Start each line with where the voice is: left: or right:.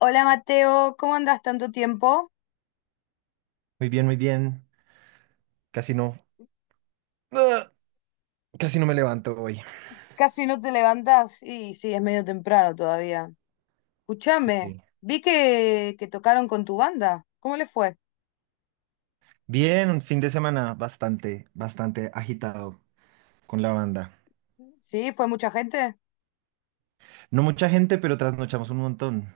left: Hola Mateo, ¿cómo andas? Tanto tiempo.
right: Muy bien, muy bien. Casi no. ¡Ugh! Casi no me levanto hoy.
left: Casi no te levantas, y sí, es medio temprano todavía.
right: Sí,
left: Escúchame,
right: sí.
left: vi que tocaron con tu banda. ¿Cómo les fue?
right: Bien, un fin de semana bastante, bastante agitado con la banda.
left: ¿Sí? ¿Fue mucha gente?
right: No mucha gente, pero trasnochamos un montón.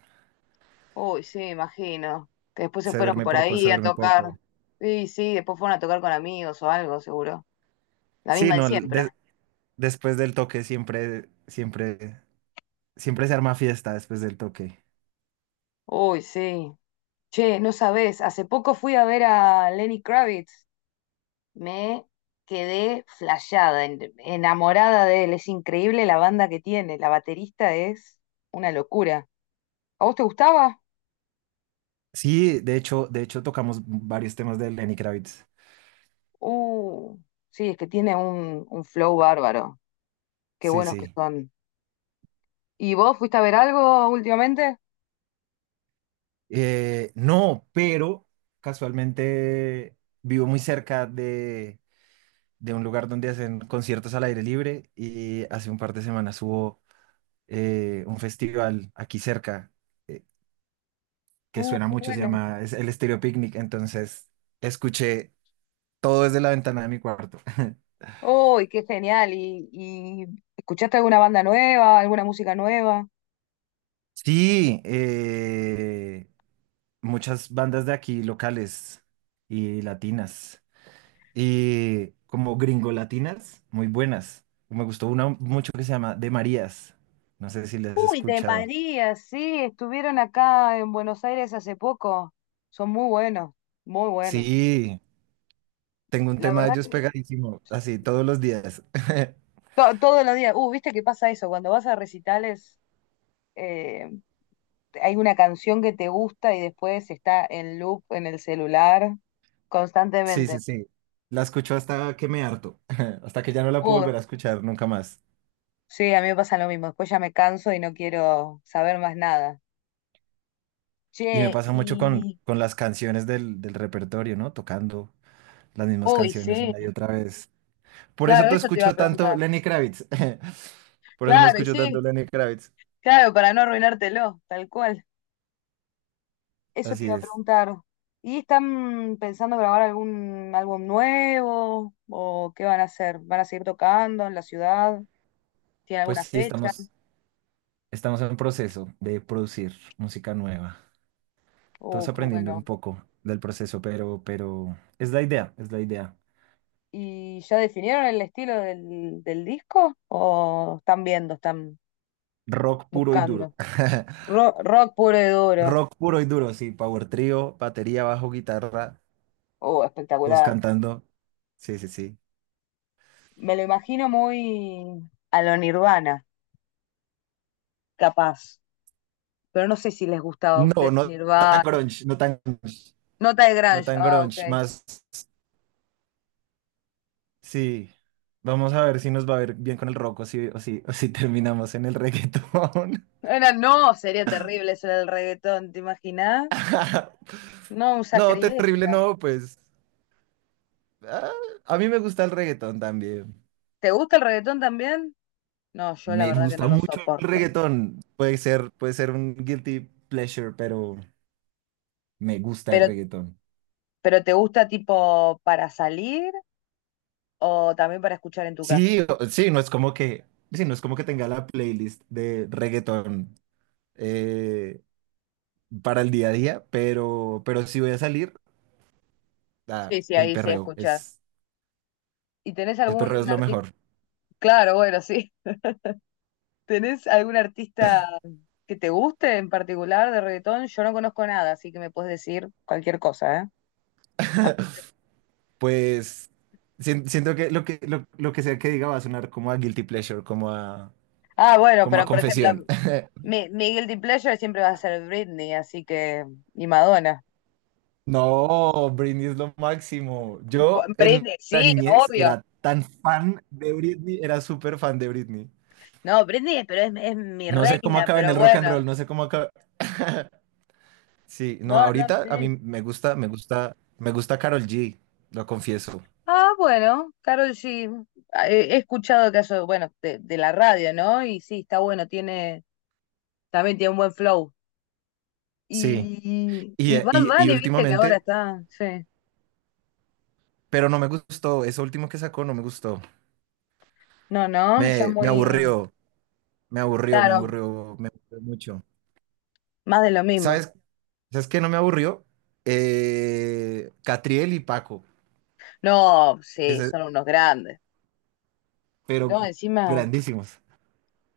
left: Uy, sí, imagino. Que después se
right: Se
left: fueron
right: duerme
left: por
right: poco, se
left: ahí a
right: duerme
left: tocar.
right: poco.
left: Sí, sí, después fueron a tocar con amigos o algo, seguro. La
right: Sí,
left: misma de
right: no,
left: siempre.
right: después del toque siempre, siempre, siempre se arma fiesta después del toque.
left: Uy, sí. Che, no sabés, hace poco fui a ver a Lenny Kravitz. Me quedé flasheada, enamorada de él. Es increíble la banda que tiene. La baterista es una locura. ¿A vos te gustaba?
right: Sí, de hecho tocamos varios temas de Lenny Kravitz.
left: Uh, sí, es que tiene un flow bárbaro. Qué
right: Sí,
left: buenos que
right: sí.
left: son. ¿Y vos fuiste a ver algo últimamente?
right: No, pero casualmente vivo muy cerca de un lugar donde hacen conciertos al aire libre, y hace un par de semanas hubo un festival aquí cerca eh, que suena
left: Qué
right: mucho, se
left: bueno.
right: llama, es el Estéreo Picnic, entonces escuché todo desde la ventana de mi cuarto.
left: Uy, qué genial. Y escuchaste alguna banda nueva, alguna música nueva?
right: Sí, muchas bandas de aquí locales y latinas, y como gringo latinas, muy buenas. Me gustó una mucho que se llama De Marías. No sé si las has
left: Uy, de
right: escuchado.
left: María, sí, estuvieron acá en Buenos Aires hace poco. Son muy buenos, muy buenos.
right: Sí, tengo un
left: La
right: tema de
left: verdad
right: ellos
left: que
right: pegadísimo, así todos los días.
left: Todos los días. Viste que pasa eso, cuando vas a recitales, eh, hay una canción que te gusta y después está en loop en el celular
right: Sí, sí,
left: constantemente.
right: sí. La escucho hasta que me harto, hasta que ya no la puedo
left: Uh,
right: volver a escuchar nunca más.
left: sí, a mí me pasa lo mismo. Después ya me canso y no quiero saber más nada.
right: Y me
left: Che,
right: pasa mucho
left: y.
right: con las canciones del repertorio, ¿no? Tocando las mismas
left: Uy,
right: canciones
left: sí,
right: una y otra vez. Por eso
left: claro,
right: no
left: eso te iba a
right: escucho tanto
left: preguntar.
right: Lenny Kravitz. Por eso no
left: Claro, y
right: escucho tanto
left: sí,
right: Lenny Kravitz.
left: claro, para no arruinártelo, tal cual. Eso te
right: Así
left: iba a
right: es.
left: preguntar. ¿Y están pensando grabar algún álbum nuevo? ¿O qué van a hacer? ¿Van a seguir tocando en la ciudad? ¿Tiene
right: Pues
left: alguna
right: sí,
left: fecha?
right: estamos en proceso de producir música nueva. Todos
left: Oh, qué
right: aprendiendo un
left: bueno.
right: poco del proceso, pero es la idea, es la idea.
left: ¿Y ya definieron el estilo del disco? ¿O están viendo, están
right: Rock puro y
left: buscando?
right: duro.
left: Rock puro y duro.
right: Rock puro y duro, sí. Power trío, batería, bajo, guitarra,
left: Oh,
right: todos
left: espectacular.
right: cantando. Sí, sí, sí.
left: Me lo imagino muy a lo Nirvana, capaz. Pero no sé si les gustaba a
right: No,
left: ustedes
right: no tan
left: Nirvana.
right: grunge, no tan grunge,
left: Nota de
right: no
left: grunge.
right: tan
left: Ah, ok.
right: grunge. Más, sí. Vamos a ver si nos va a ver bien con el rock, o si, o si, o si terminamos en el reggaetón.
left: Era, no, sería terrible eso del reggaetón, ¿te imaginas? No, un
right: No, terrible
left: sacrilegio.
right: no, pues. ah, a mí me gusta el reggaetón también.
left: ¿Te gusta el reggaetón también? No, yo la
right: Me
left: verdad que no
right: gusta
left: lo
right: mucho el
left: soporto.
right: reggaetón. Puede ser un guilty pleasure, pero me gusta el
left: Pero,
right: reggaetón.
left: pero ¿te gusta tipo para salir o también para escuchar en tu casa?
right: Sí, sí, no es como que, sí, no es como que tenga la playlist de reggaetón eh, para el día a día, pero si voy a salir, ah,
left: Sí, sí, ahí sí escuchas. ¿Y tenés
right: el perreo es
left: algún
right: lo
left: artista?
right: mejor.
left: Claro, bueno, sí. ¿Tenés algún artista que te guste en particular de reggaetón? Yo no conozco nada, así que me puedes decir cualquier cosa, ¿eh?
right: Pues siento que lo que sea que diga va a sonar como a guilty pleasure, como a,
left: Ah, bueno,
right: como a
left: pero por ejemplo,
right: confesión.
left: mi guilty pleasure siempre va a ser Britney, así que. Y Madonna.
right: No, Britney es lo máximo. Yo en
left: Britney,
right: la
left: sí,
right: niñez
left: obvio.
right: era tan fan de Britney, era súper fan de Britney.
left: No, Britney, pero es mi
right: No sé cómo
left: reina,
right: acaba en
left: pero
right: el rock and
left: bueno.
right: roll, no sé cómo acaba. Sí, no,
left: No, no,
right: ahorita a mí
left: sí.
right: me gusta, me gusta, me gusta Karol G, lo confieso.
left: Ah, bueno, Karol G. Ah, he escuchado caso, bueno, de la radio, ¿no? Y sí, está bueno, tiene, también tiene un buen flow.
right: Sí,
left: Y Bad
right: y
left: Bunny, viste que ahora
right: últimamente,
left: está, sí.
right: pero no me gustó, eso último que sacó no me gustó.
left: No, no, ya
right: Me
left: muy,
right: aburrió, me aburrió, me
left: claro,
right: aburrió, me aburrió mucho.
left: más de lo mismo.
right: ¿Sabes? ¿Sabes qué no me aburrió? Catriel y Paco,
left: No, sí,
right: ese-
left: son unos grandes.
right: pero
left: No, encima.
right: grandísimos.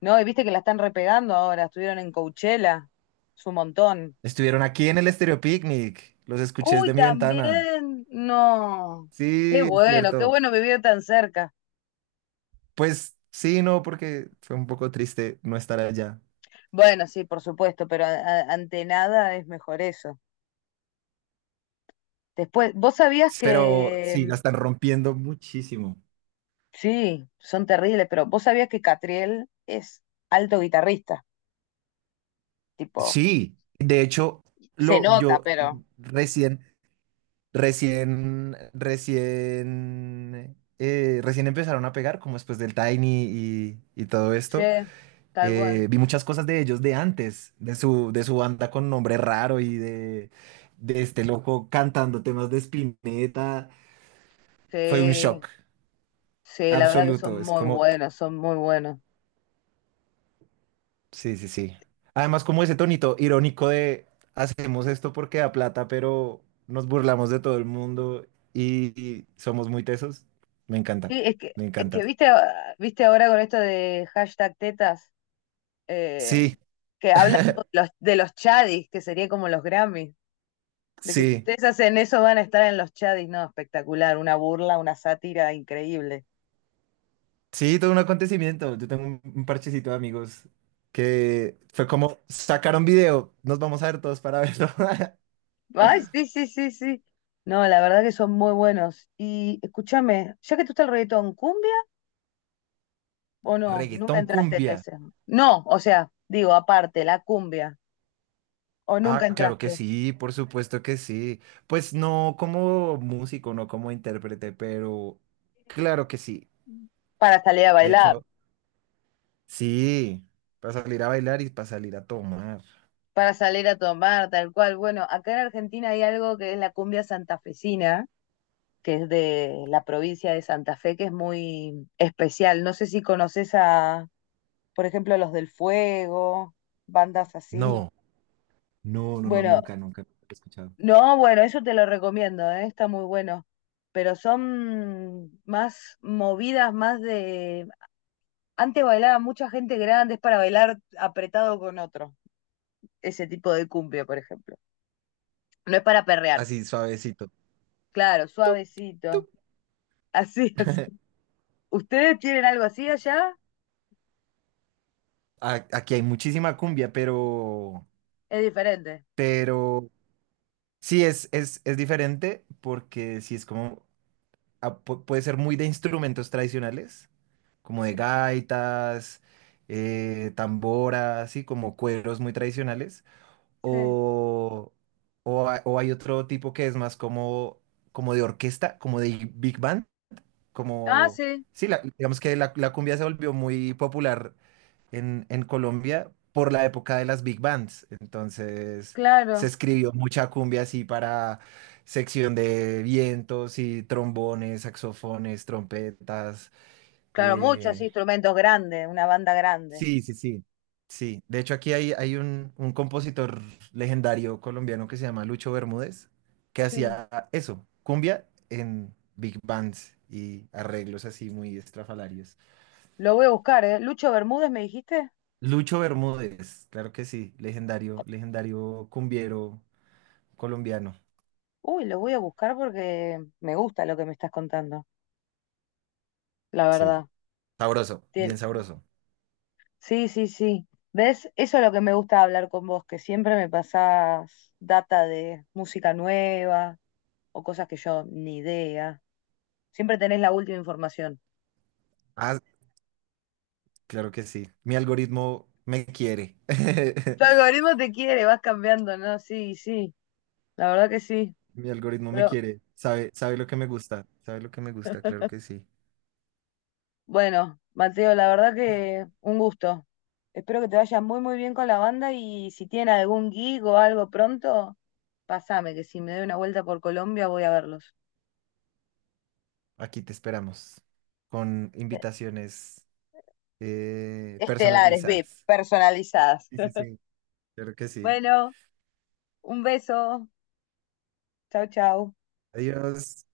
left: No, y viste que la están repegando ahora, estuvieron en Coachella, es un montón.
right: Estuvieron aquí en el Estéreo Picnic, los escuché
left: Uy,
right: desde mi ventana.
left: también, no.
right: Sí, es
left: Qué
right: cierto.
left: bueno vivir tan cerca.
right: Pues sí, no, porque fue un poco triste no estar allá.
left: Bueno, sí, por supuesto, pero ante nada es mejor eso. Después, vos sabías
right: Pero sí,
left: que,
right: la están rompiendo muchísimo.
left: sí, son terribles, pero vos sabías que Catriel es alto guitarrista, tipo,
right: Sí, de hecho,
left: se
right: lo,
left: nota,
right: yo
left: pero...
right: recién, recién, recién empezaron a pegar, como después del Tiny y todo
left: Sí,
right: esto.
left: tal cual.
right: Vi muchas cosas de ellos de antes, de su banda con nombre raro y de este loco cantando temas de Spinetta. Fue un
left: Sí,
right: shock
left: sí, la verdad que son
right: absoluto. Es
left: muy
right: como,
left: buenos, son muy buenos.
right: sí, sí, sí. Además, como ese tonito irónico de, hacemos esto porque da plata, pero nos burlamos de todo el mundo y, y somos muy tesos. Me encanta,
left: Sí,
right: me
left: es que
right: encanta.
left: viste, ah, viste ahora con esto de hashtag tetas, eh,
right: Sí,
left: que habla tipo de los chadis, que sería como los Grammys, de que si
right: sí,
left: ustedes hacen eso van a estar en los chadis, no, espectacular, una burla, una sátira increíble.
right: sí, todo un acontecimiento. Yo tengo un parchecito de amigos que fue como, sacaron video, nos vamos a ver todos para verlo.
left: Ay, sí, sí, sí, sí. No, la verdad que son muy buenos. Y escúchame, ya que tú estás el reggaetón, ¿cumbia o no? Nunca
right: Reggaetón
left: entraste en
right: cumbia.
left: ese. No, o sea, digo, aparte, la cumbia, o
right: Ah,
left: nunca
right: claro que
left: entraste
right: sí, por supuesto que sí. Pues no como músico, no como intérprete, pero claro que sí.
left: para salir a
right: De
left: bailar.
right: hecho, sí, para salir a bailar y para salir a tomar.
left: Para salir a tomar, tal cual. Bueno, acá en Argentina hay algo que es la cumbia santafesina, que es de la provincia de Santa Fe, que es muy especial. No sé si conoces a, por ejemplo, Los del Fuego, bandas así.
right: No, no, no, no,
left: Bueno,
right: nunca, nunca lo he escuchado.
left: no, bueno, eso te lo recomiendo, ¿eh? Está muy bueno. Pero son más movidas, más de... Antes bailaba mucha gente grande, es para bailar apretado con otro. Ese tipo de cumbia, por ejemplo. No es para perrear.
right: Así suavecito.
left: Claro,
right: Tup,
left: suavecito.
right: tup.
left: Así, así. ¿Ustedes tienen algo así allá?
right: Aquí hay muchísima cumbia,
left: Es diferente.
right: pero sí es diferente porque sí es como, ah, puede ser muy de instrumentos tradicionales, como de
left: Sí,
right: gaitas, tamboras, así como cueros muy tradicionales,
left: sí.
right: o, o hay otro tipo que es más como, como de orquesta, como de big band,
left: Ah,
right: como...
left: sí,
right: Sí, digamos que la cumbia se volvió muy popular en Colombia por la época de las big bands. Entonces se
left: claro.
right: escribió mucha cumbia así para sección de vientos y trombones, saxofones, trompetas.
left: Claro, muchos
right: eh,
left: instrumentos grandes, una banda grande.
right: Sí, sí, sí. Sí. De hecho, aquí hay, hay un compositor legendario colombiano que se llama Lucho Bermúdez, que
left: Sí.
right: hacía eso, cumbia en big bands y arreglos así muy estrafalarios.
left: Lo voy a buscar, ¿eh? Lucho Bermúdez, ¿me dijiste?
right: Lucho Bermúdez, claro que sí, legendario, legendario cumbiero colombiano.
left: Uy, lo voy a buscar porque me gusta lo que me estás contando, la
right: Sí.
left: verdad.
right: Sabroso,
left: Tien-
right: bien sabroso.
left: Sí, sí, sí. ¿Ves? Eso es lo que me gusta hablar con vos, que siempre me pasás data de música nueva o cosas que yo ni idea. Siempre tenés la última información.
right: Ah, claro que sí. Mi algoritmo me quiere.
left: Tu algoritmo te quiere, vas cambiando, ¿no? Sí, sí, la verdad que sí.
right: Mi algoritmo me
left: Pero
right: quiere. Sabe, sabe lo que me gusta. Sabe lo que me gusta, claro que sí.
left: bueno, Mateo, la verdad que un gusto. Espero que te vaya muy, muy bien con la banda y si tienen algún gig o algo pronto, pasame, que si me doy una vuelta por Colombia voy a verlos.
right: Aquí te esperamos con invitaciones
left: Estelares, VIP,
right: personalizadas.
left: personalizadas.
right: Sí, sí, sí. Claro que sí.
left: Bueno, un beso. Chau, chau.
right: Adiós.